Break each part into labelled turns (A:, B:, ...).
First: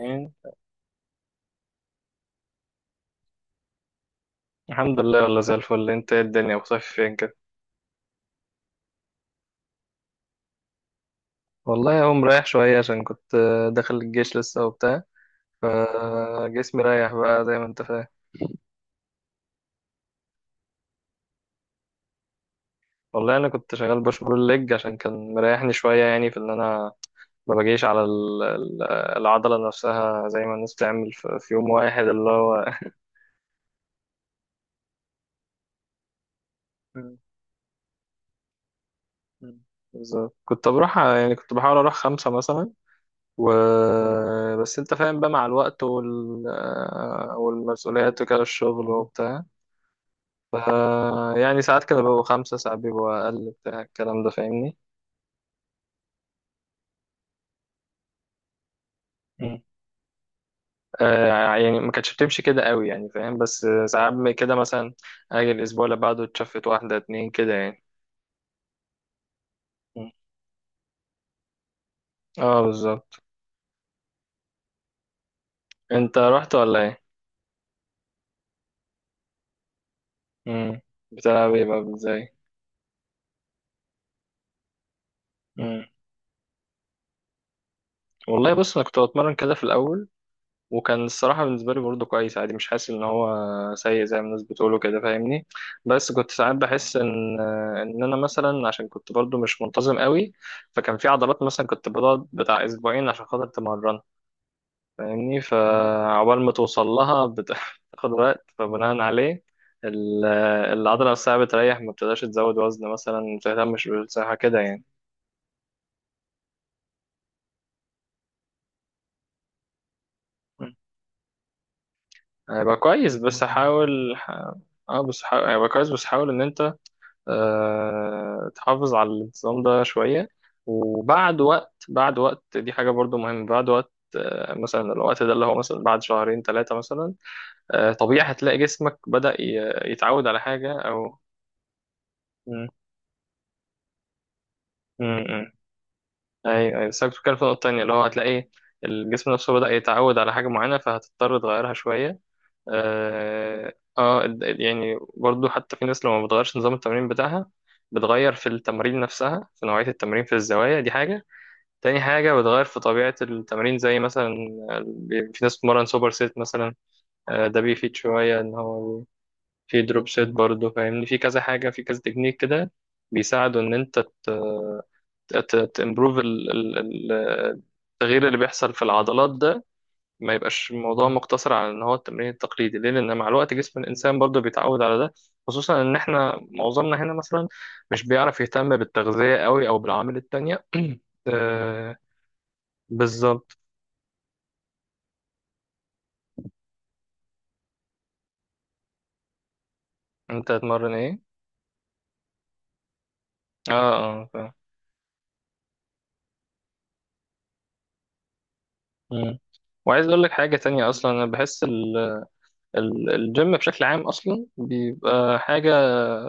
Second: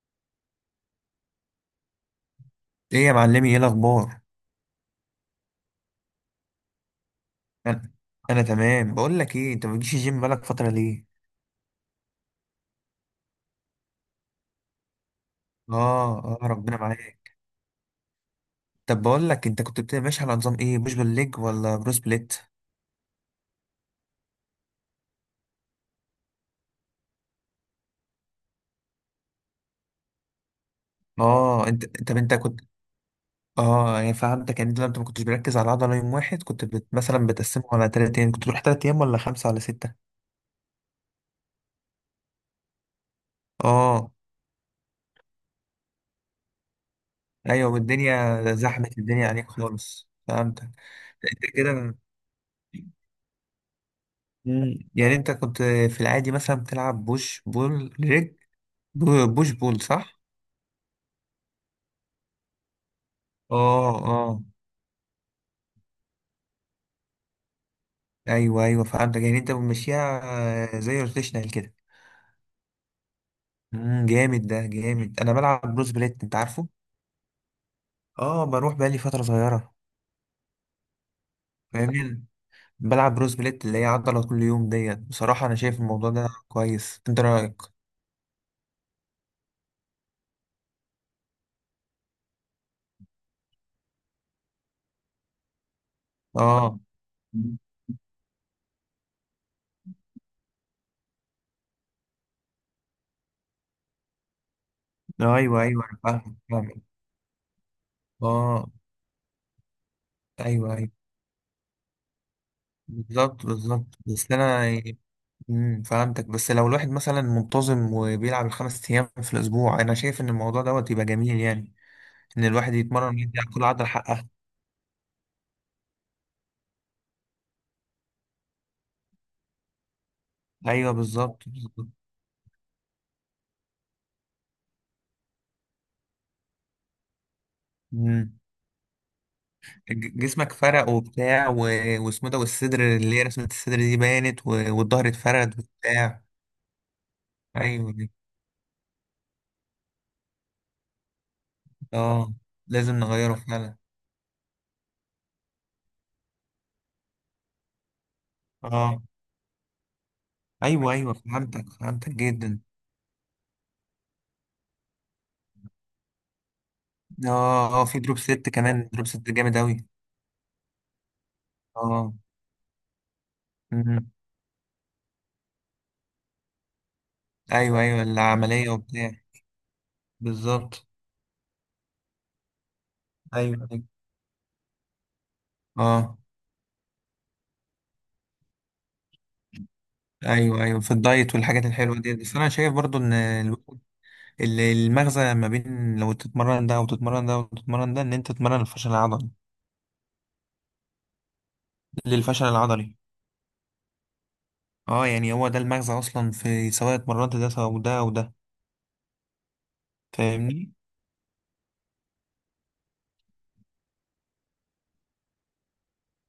A: يعني،
B: ايه يا معلمي، ايه الاخبار؟
A: الحمد لله، والله زي الفل. انت ايه؟ الدنيا وصيف فين كده؟
B: انا انا تمام. بقول لك ايه، انت ما بتجيش الجيم بقالك فتره ليه؟
A: والله اهو مريح شوية عشان كنت داخل الجيش لسه وبتاع،
B: اه ربنا
A: فجسمي رايح
B: معاك.
A: بقى زي ما انت فاهم.
B: طب بقول لك، انت كنت بتبقى ماشي على نظام ايه، بوش بالليج ولا برو سبليت؟
A: والله انا كنت شغال بوش بول ليج عشان كان مريحني شوية، يعني في ان انا ما باجيش على العضلة نفسها زي ما الناس بتعمل في
B: اه،
A: يوم واحد
B: انت طب
A: اللي
B: انت كنت
A: هو.
B: اه يعني فهمتك. يعني انت ما كنتش بركز على عضله يوم واحد. كنت
A: مم.
B: مثلا بتقسمه على تلات ايام. كنت تروح تلات ايام ولا خمسه ولا
A: مم.
B: سته؟
A: بالظبط، كنت بروح، يعني كنت بحاول اروح خمسة مثلا، و
B: اه،
A: بس انت فاهم بقى مع الوقت
B: ايوه.
A: والمسؤوليات وكده
B: والدنيا
A: الشغل
B: زحمت، الدنيا
A: وبتاع.
B: عليك خالص،
A: ف
B: فهمتك. انت
A: يعني ساعات
B: كده.
A: كانوا بيبقوا خمسة، ساعات بيبقوا أقل، بتاع الكلام ده فاهمني.
B: يعني انت كنت في العادي مثلا بتلعب بوش بول رجل، بوش
A: مم.
B: بول، صح؟
A: آه، يعني ما كانتش بتمشي كده قوي، يعني فاهم، بس
B: اه
A: ساعات
B: اه،
A: كده مثلا أجي الأسبوع اللي بعده اتشفت واحدة اتنين كده يعني.
B: ايوه ايوه، فهمتك. يعني انت
A: مم.
B: بتمشيها آه، زي روتيشنال كده.
A: اه بالظبط.
B: جامد، ده جامد. انا بلعب بروس
A: انت
B: بليت، انت
A: رحت
B: عارفه؟
A: ولا ايه؟
B: اه، بروح بقالي فترة صغيرة.
A: مم. بتلعب ايه بقى
B: فاهمني؟
A: ازاي؟
B: بلعب بروس بليت اللي هي عضلة كل يوم. ديت بصراحة انا شايف
A: مم.
B: الموضوع ده كويس، انت رأيك؟
A: والله بص، انا كنت بتمرن كده في الأول، وكان الصراحة بالنسبة لي برضه كويس، عادي، مش حاسس إن هو سيء زي ما الناس بتقوله كده فاهمني. بس كنت ساعات
B: اه،
A: بحس إن أنا مثلا عشان كنت برضه مش منتظم قوي، فكان في عضلات مثلا كنت بقعد بتاع أسبوعين عشان خاطر تمرن فاهمني،
B: ايوه ايوه، انا فاهم
A: فعقبال ما
B: فاهم.
A: توصل لها بتاخد وقت،
B: اه،
A: فبناء عليه ال-
B: ايوه ايوه،
A: العضلة نفسها بتريح، ما بتقدرش تزود وزن مثلا، ما
B: بالظبط بالظبط.
A: بتهتمش
B: بس
A: بالصحة كده
B: انا
A: يعني.
B: يعني فهمتك. بس لو الواحد مثلا منتظم وبيلعب الخمس ايام في الاسبوع، انا شايف ان الموضوع دوت يبقى جميل. يعني ان الواحد
A: هيبقى كويس
B: يتمرن يدي
A: بس
B: على كل عضله
A: حاول
B: حقها.
A: بس حاول هيبقى كويس بس حاول ان انت تحافظ على الانتظام ده شوية.
B: ايوه،
A: وبعد
B: بالظبط
A: وقت،
B: بالظبط.
A: بعد وقت، دي حاجة برضو مهمة. بعد وقت مثلا، الوقت ده اللي هو مثلا بعد شهرين ثلاثة مثلا، طبيعي
B: امم
A: هتلاقي جسمك بدأ يتعود على
B: جسمك
A: حاجة
B: فرق
A: أو
B: وبتاع و... واسمه إيه ده؟
A: م-
B: والصدر اللي هي رسمه الصدر دي بانت و...
A: م-
B: والظهر
A: م.
B: اتفرد وبتاع.
A: أيوه أيوه، بس أنا كنت بتكلم في نقطة تانية
B: ايوه
A: اللي هو
B: دي.
A: هتلاقي الجسم نفسه بدأ يتعود على حاجة معينة فهتضطر تغيرها شوية.
B: اه، لازم نغيره
A: اه
B: فعلا.
A: يعني برضو، حتى في ناس لو ما بتغيرش نظام التمرين بتاعها، بتغير في التمارين
B: اه،
A: نفسها، في نوعية التمرين، في الزوايا، دي
B: ايوه ايوه،
A: حاجة.
B: فهمتك
A: تاني
B: فهمتك
A: حاجة،
B: جدا.
A: بتغير في طبيعة التمرين زي مثلا في ناس بتتمرن سوبر سيت مثلا. ده
B: اه
A: بيفيد
B: في دروب
A: شوية
B: ست
A: إن
B: كمان،
A: هو
B: دروب ست جامد اوي.
A: في دروب سيت برضه فاهمني، في كذا حاجة، في كذا
B: اه.
A: تكنيك كده بيساعدوا إن أنت
B: امم.
A: تمبروف
B: ايوه ايوه،
A: التغيير اللي
B: العمليه
A: بيحصل في
B: وبتاع.
A: العضلات ده. ما يبقاش
B: بالظبط،
A: الموضوع مقتصر على إن هو التمرين التقليدي ليه؟ لأن مع الوقت
B: ايوه
A: جسم
B: ايوه.
A: الإنسان برضه بيتعود على ده، خصوصا إن
B: اه،
A: إحنا معظمنا هنا مثلا مش بيعرف يهتم بالتغذية قوي أو بالعوامل
B: ايوه
A: التانية.
B: ايوه. في الدايت والحاجات
A: آه،
B: الحلوه دي، بس انا شايف برضو ان
A: بالظبط.
B: المغزى ما بين لو تتمرن ده وتتمرن ده وتتمرن ده، ان انت تتمرن الفشل العضلي،
A: انت هتمرن ايه.
B: للفشل العضلي.
A: اه اه فاهم.
B: اه، يعني هو ده المغزى اصلا. في سواء اتمرنت ده او ده او ده،
A: مم. وعايز اقول لك حاجه
B: فاهمني.
A: تانية، اصلا انا بحس الجيم بشكل عام اصلا بيبقى حاجه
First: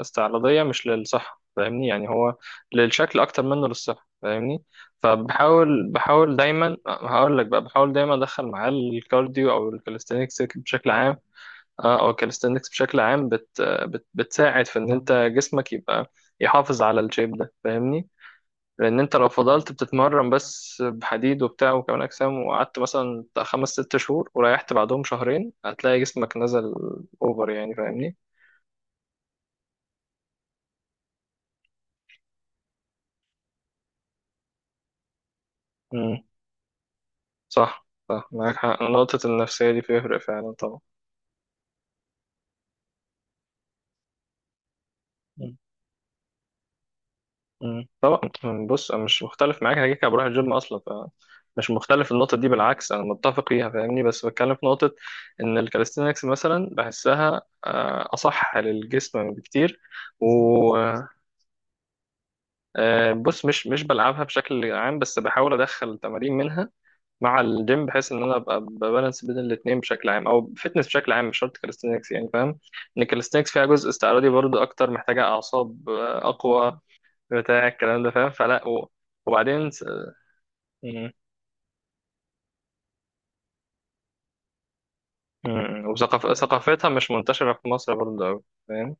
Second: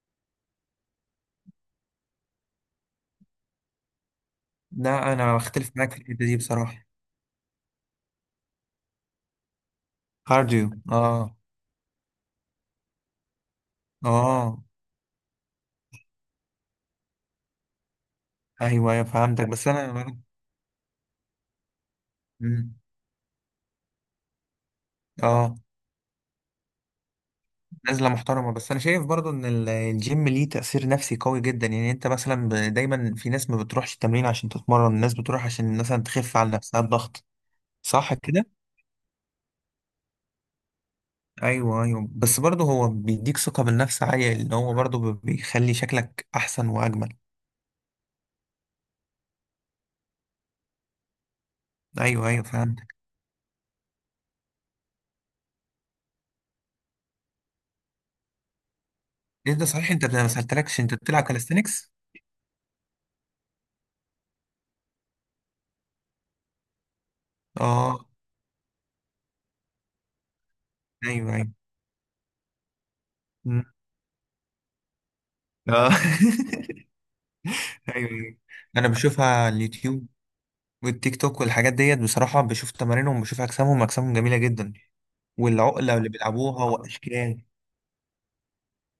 A: استعراضيه مش للصحه فاهمني، يعني هو للشكل اكتر منه للصحه فاهمني.
B: لا، انا بختلف
A: فبحاول،
B: معاك في الحته
A: بحاول
B: دي
A: دايما،
B: بصراحه.
A: هقول لك بقى، بحاول دايما ادخل معاه الكارديو او الكاليستينكس
B: كارديو،
A: بشكل عام.
B: اه.
A: اه او الكاليستينكس بشكل عام بت
B: اه،
A: بتساعد في ان انت جسمك يبقى يحافظ على الشيب ده فاهمني.
B: ايوه
A: لان
B: ايوه،
A: انت لو
B: فهمتك بس
A: فضلت
B: انا.
A: بتتمرن بس بحديد وبتاع وكمال اجسام،
B: مم.
A: وقعدت مثلا بتاع خمس ست شهور وريحت بعدهم شهرين،
B: اه،
A: هتلاقي جسمك نزل اوفر يعني
B: نزلة
A: فاهمني.
B: محترمة. بس أنا شايف برضو إن الجيم ليه تأثير نفسي قوي جدا. يعني أنت مثلا دايما في ناس ما بتروحش التمرين عشان تتمرن. الناس بتروح عشان مثلا
A: امم.
B: تخف على نفسها الضغط،
A: صح
B: صح
A: صح،
B: كده؟
A: معاك حق، نقطة النفسية دي بيفرق فعلا طبعا.
B: أيوه أيوه، بس برضو هو بيديك ثقة بالنفس عالية، لأن هو برضو
A: مم.
B: بيخلي شكلك أحسن وأجمل.
A: مم. طبعا، بص انا مش مختلف معاك، انا كده كده بروح الجيم اصلا، فمش مختلف في
B: أيوه
A: النقطة
B: أيوه،
A: دي، بالعكس
B: فهمتك.
A: انا متفق فيها فاهمني. بس بتكلم في نقطة ان الكاليستينكس مثلا بحسها اصح للجسم
B: إيه ده؟
A: بكتير.
B: صحيح، أنت ما سألتلكش، أنت بتلعب كاليستنكس؟
A: بص، مش بلعبها بشكل عام بس بحاول ادخل تمارين منها مع الجيم،
B: أه،
A: بحيث ان انا ابقى ببالانس بين الاثنين بشكل عام، او فيتنس بشكل عام،
B: أيوه
A: مش
B: أيوه.
A: شرط كاليستنكس يعني فاهم. ان الكاليستنكس فيها
B: مم.
A: جزء استعراضي برضه اكتر، محتاجه اعصاب
B: أه
A: اقوى، بتاع الكلام
B: أيوه
A: ده فاهم.
B: أيوه.
A: فلا
B: أنا
A: و...
B: بشوفها على
A: وبعدين
B: اليوتيوب
A: م-
B: والتيك توك والحاجات ديت. بصراحة بشوف تمارينهم، بشوف أجسامهم، أجسامهم جميلة جدا، والعقلة اللي بيلعبوها
A: ثقافتها مش
B: وأشكال.
A: منتشره في مصر برضه أوي فاهم.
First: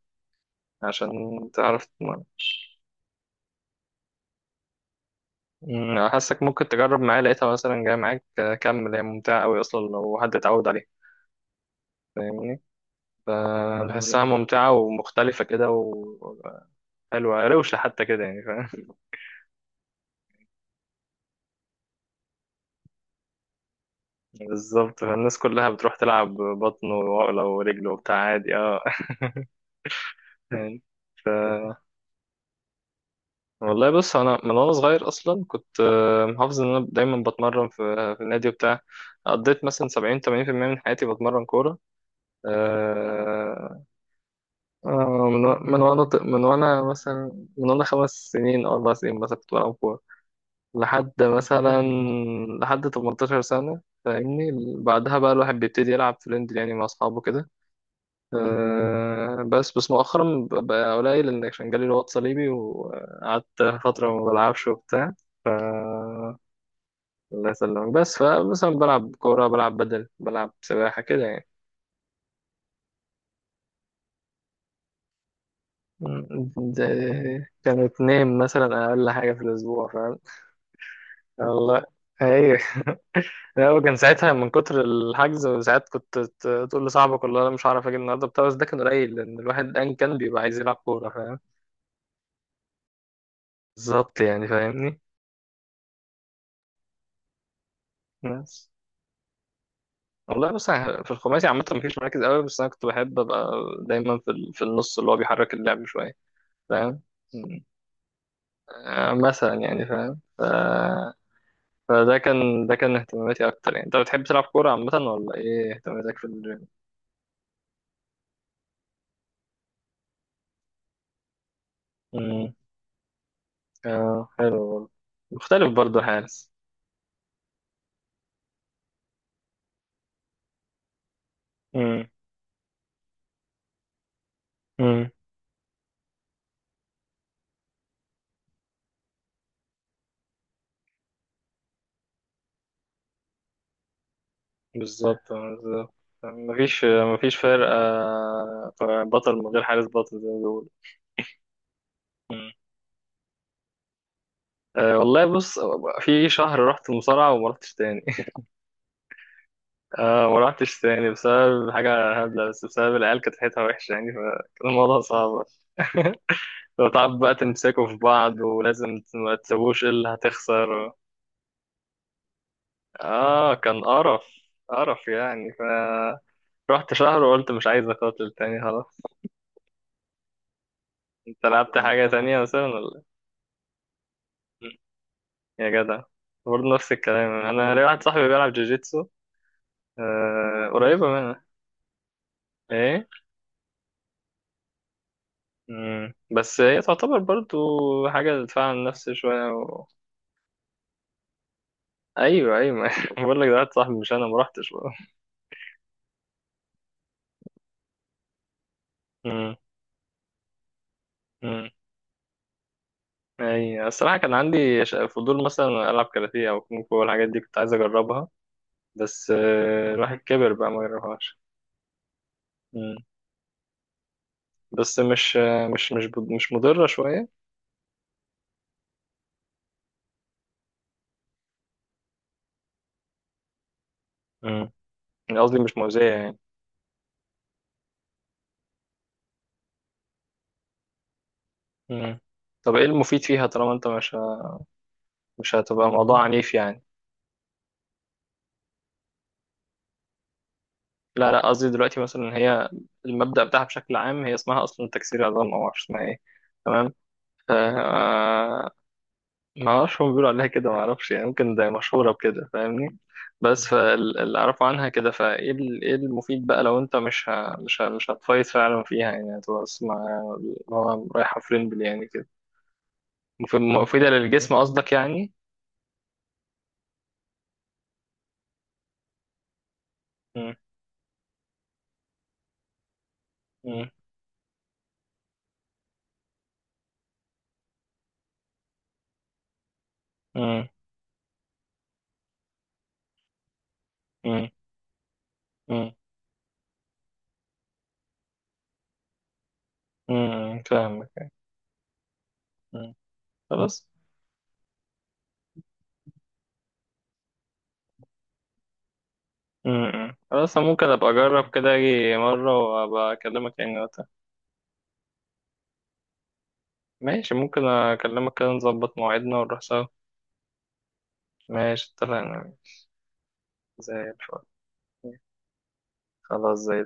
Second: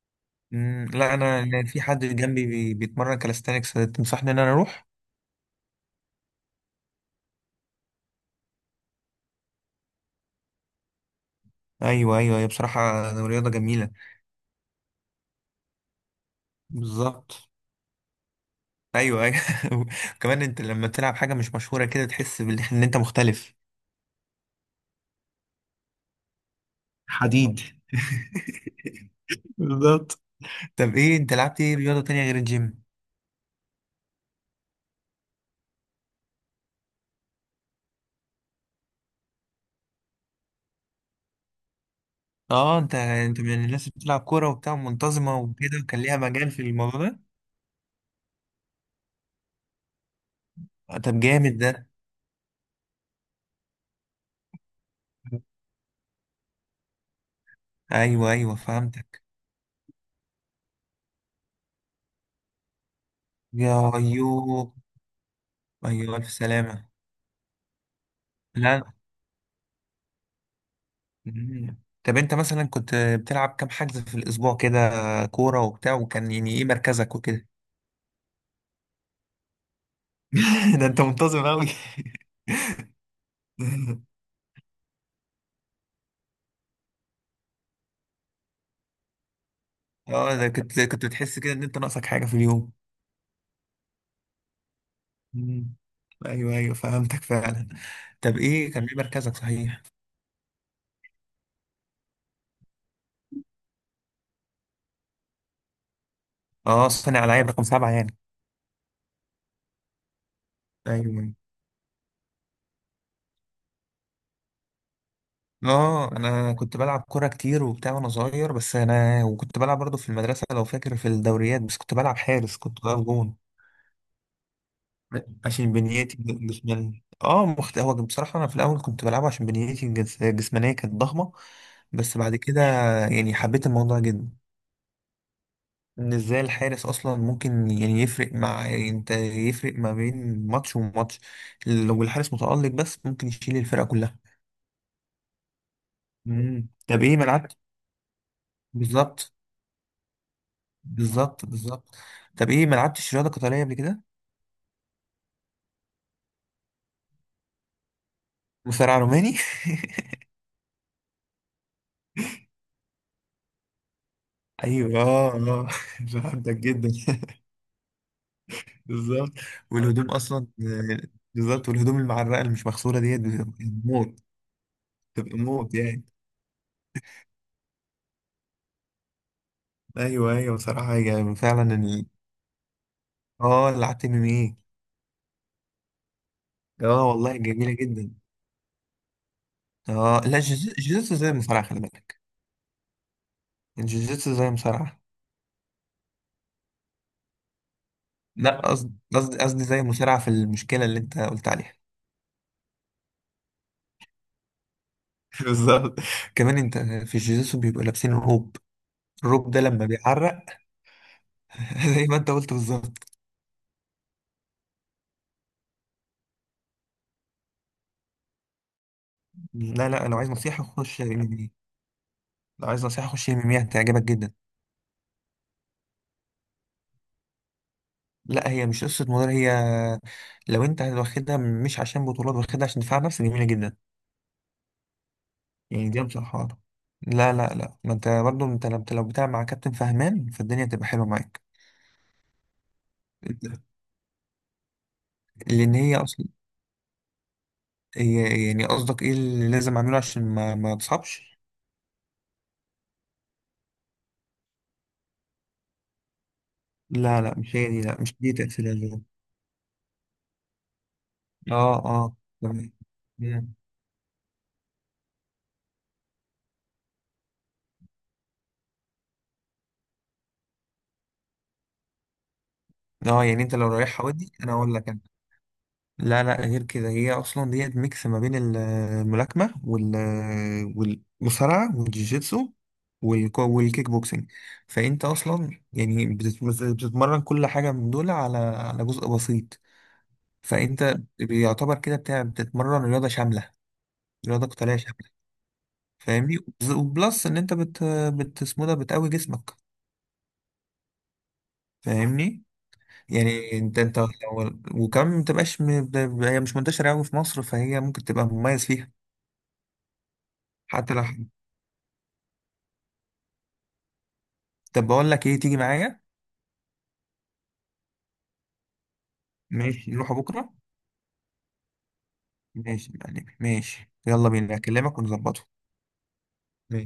A: عشان
B: لا، أنا في
A: تعرف
B: حد جنبي بيتمرن كاليستانكس، تنصحني إن أنا أروح؟
A: حاسك ممكن تجرب معايا، لقيتها مثلا جايه معاك كمل. هي ممتعه قوي اصلا لو حد اتعود عليها
B: أيوه أيوه، هي
A: فاهمني،
B: بصراحة رياضة جميلة.
A: فبحسها ممتعة ومختلفة كده وحلوة
B: بالظبط،
A: روشة حتى كده يعني فاهم.
B: أيوه أيوه. كمان أنت لما تلعب حاجة مش مشهورة كده، تحس إن أنت مختلف.
A: بالظبط، فالناس كلها بتروح تلعب بطن وعقلة
B: حديد
A: ورجل وبتاع عادي. اه
B: بالظبط.
A: يعني.
B: طب إيه،
A: ف
B: أنت لعبت إيه رياضة تانية غير الجيم؟
A: والله بص انا من وانا صغير اصلا كنت محافظ ان انا دايما بتمرن في النادي وبتاع، قضيت مثلا 70 80% من حياتي بتمرن كورة.
B: أه، أنت من الناس
A: آه،
B: اللي بتلعب كورة وبتاع
A: آه،
B: منتظمة
A: من و-
B: وكده،
A: من
B: وكان
A: وانا ط-
B: ليها
A: من
B: مجال في
A: وانا
B: الموضوع ده.
A: مثلا من وانا 5 سنين او 4 سنين مثلا كنت بلعب كورة لحد
B: طب جامد
A: مثلا
B: ده.
A: لحد 18 سنة فاهمني. بعدها بقى الواحد بيبتدي يلعب فريند، يعني مع أصحابه كده.
B: ايوه ايوه، فهمتك.
A: أه بس مؤخرا بقى قليل، لأن عشان جالي رباط صليبي وقعدت
B: يا
A: فترة ما بلعبش
B: ايوه،
A: وبتاع.
B: ايوه الف سلامه.
A: الله يسلمك، بس فمثلا
B: لا.
A: بلعب كورة، بلعب بدل، بلعب سباحة كده يعني.
B: مم. طب انت مثلا كنت بتلعب كام حجز في الاسبوع كده، كوره وبتاع، وكان
A: مم.
B: يعني ايه
A: ده
B: مركزك وكده؟
A: كانوا اتنين مثلا أقل حاجة في الأسبوع فاهم.
B: ده انت منتظم قوي.
A: الله. أيوه. هو كان ساعتها من كتر الحجز، ساعات كنت تقول لصاحبك والله انا مش هعرف اجي النهارده بتاع، بس ده كان قليل لان الواحد ان كان
B: اه،
A: بيبقى
B: ده
A: عايز يلعب
B: كنت
A: كوره فاهم.
B: بتحس كده ان انت ناقصك حاجه في اليوم.
A: بالظبط يعني فاهمني.
B: مم. ايوه ايوه، فهمتك فعلا. طب
A: بس
B: ايه، كان ايه مركزك، صحيح؟
A: والله بص، أنا في الخماسي عامه مفيش مراكز قوي، بس انا كنت بحب ابقى دايما في في النص اللي هو بيحرك اللعب شويه
B: اه،
A: فاهم.
B: صانع العاب رقم 7 يعني.
A: مثلا يعني فاهم. ف...
B: ايوه.
A: فده كان ده كان اهتماماتي اكتر يعني. انت بتحب تلعب كوره عامه ولا ايه
B: اه،
A: اهتماماتك في
B: انا
A: الجيم؟
B: كنت بلعب كوره كتير وبتاع وانا صغير. بس انا، وكنت بلعب برضه في المدرسه لو فاكر، في الدوريات، بس كنت بلعب
A: امم.
B: حارس، كنت بلعب جون.
A: اه حلو برضه، مختلف
B: عشان
A: برضه
B: بنيتي
A: الحارس.
B: جسمانية، اه، هو بصراحه انا في الاول كنت بلعبه عشان بنيتي الجسمانيه كانت ضخمه.
A: امم.
B: بس بعد كده، يعني حبيت الموضوع جدا. ان ازاي الحارس اصلا ممكن يعني يفرق مع، يعني انت، يفرق ما بين ماتش وماتش. لو الحارس متالق بس، ممكن يشيل الفرقه كلها.
A: بالظبط، بالظبط. مفيش
B: طب ايه ما
A: مفيش
B: لعبت؟
A: فرق
B: بالظبط
A: بطل من غير حارس بطل زي ما بيقولوا.
B: بالظبط، بالظبط. طب
A: مم.
B: ايه، ما لعبتش رياضه قتاليه قبل كده؟
A: أه والله بص، في شهر رحت مصارعة وما رحتش تاني.
B: مصارع روماني.
A: أه، ما رحتش تاني بسبب حاجة هبلة، بس بسبب العيال كانت ريحتها وحشة، يعني فكان الموضوع
B: ايوه، اه
A: صعب.
B: اه فهمتك
A: لو
B: جدا.
A: تعرف بقى تمسكوا في بعض، ولازم
B: بالظبط،
A: ما تسووش
B: والهدوم
A: إلا
B: اصلا
A: هتخسر.
B: بالظبط، والهدوم المعرقه اللي مش مغسوله ديت بتبقى
A: اه كان
B: موت.
A: قرف، قرف
B: بتبقى
A: يعني. ف
B: موت يعني.
A: رحت شهر وقلت مش عايز أقاتل تاني خلاص.
B: ايوه ايوه، بصراحه، يعني
A: انت
B: فعلا
A: لعبت
B: ال...
A: حاجة تانية مثلا ولا؟
B: اه، لعبت MMA.
A: يا جدع، برضه نفس
B: اه
A: الكلام،
B: والله جميله
A: انا ليا واحد
B: جدا.
A: صاحبي بيلعب جوجيتسو.
B: اه، لا، جوجيتسو.
A: قريبه
B: جوجيتسو زي
A: منها.
B: المصارعه، خلي بالك.
A: ايه.
B: الجوجيتسو زي المصارعه.
A: مم. بس هي تعتبر برضه حاجه
B: لا،
A: دفاع عن
B: قصدي
A: النفس
B: قصدي
A: شويه
B: قصدي زي
A: و...
B: المصارعه، في المشكله اللي انت قلت عليها.
A: ايوه ايوه. بقول لك، ده واحد صاحبي، مش انا، ما رحتش بقى.
B: بالظبط. كمان انت في الجيزوسو بيبقوا لابسين روب. الروب
A: مم.
B: ده لما بيعرق
A: مم.
B: زي ما انت قلت، بالظبط.
A: اي الصراحه كان عندي فضول مثلا العب كاراتيه او كونغ فو والحاجات دي، كنت عايز اجربها، بس
B: لا لا،
A: الواحد
B: لو عايز
A: كبر
B: نصيحة
A: بقى ما
B: خش ام ام
A: جربهاش.
B: اي لو عايز
A: مم.
B: نصيحة خش ام ام اي، هتعجبك جدا.
A: بس مش آه، مش مش ب- مش مضره شويه.
B: لا، هي مش قصة مدرب. هي لو انت واخدها مش عشان بطولات، واخدها عشان دفاع نفسي، جميلة جدا.
A: مم. قصدي مش
B: يعني دي
A: مؤذيه يعني.
B: بصراحة. لا لا لا، ما انت برضه، انت لو بتلعب مع كابتن فهمان، فالدنيا تبقى حلوة معاك.
A: مم. طب ايه المفيد فيها طالما انت مش
B: لان
A: هتبقى
B: هي
A: موضوع
B: اصلا.
A: عنيف يعني؟
B: هي يعني قصدك ايه اللي لازم اعمله عشان ما
A: لا
B: تصابش؟
A: لا، قصدي دلوقتي مثلا إن هي المبدأ بتاعها بشكل عام، هي اسمها اصلا تكسير عظام او معرفش اسمها ايه. تمام.
B: لا لا،
A: ف
B: مش هي دي. لا، مش دي تأثير.
A: آه، ما اعرفش، هم بيقولوا عليها كده ما اعرفش يعني، ممكن ده
B: اه
A: مشهوره
B: اه
A: بكده
B: تمام.
A: فاهمني.
B: مم.
A: بس فاللي اعرفه عنها كده، فايه ايه المفيد بقى لو انت مش هتفايت فعلا فيها يعني، هتبقى اسمع هو رايحه فريمبل يعني كده.
B: اه، يعني انت لو رايحها،
A: مفيده
B: ودي انا
A: للجسم
B: اقول لك،
A: قصدك
B: انا.
A: يعني.
B: لا لا، غير كده هي اصلا ديت ميكس ما بين الملاكمه
A: م-
B: والمصارعه والجيجيتسو
A: م-
B: والكيك بوكسنج. فانت اصلا يعني بتتمرن كل حاجه من دول، على جزء بسيط.
A: م-
B: فانت بيعتبر كده بتاع بتتمرن رياضه شامله، رياضه
A: م-
B: قتاليه شامله،
A: م-
B: فاهمني. وبلس ان انت بت بت اسمه ده، بتقوي جسمك،
A: فاهمك.
B: فاهمني.
A: م.
B: يعني انت
A: خلاص.
B: انت وكمان ما تبقاش هي مش منتشره قوي في مصر، فهي ممكن تبقى مميز فيها.
A: امم، خلاص، أنا ممكن
B: حتى لو،
A: ابقى
B: حلو.
A: اجرب كده اجي مره وابقى اكلمك يعني وقتها.
B: طب بقول لك ايه، تيجي معايا؟
A: ماشي، ممكن اكلمك كده نظبط مواعيدنا ونروح سوا.
B: ماشي، نروح بكره.
A: ماشي اتفقنا.
B: ماشي يعني، ماشي،
A: زي
B: يلا
A: الفل.
B: بينا، اكلمك ونظبطه.
A: خلاص زي.
B: ماشي.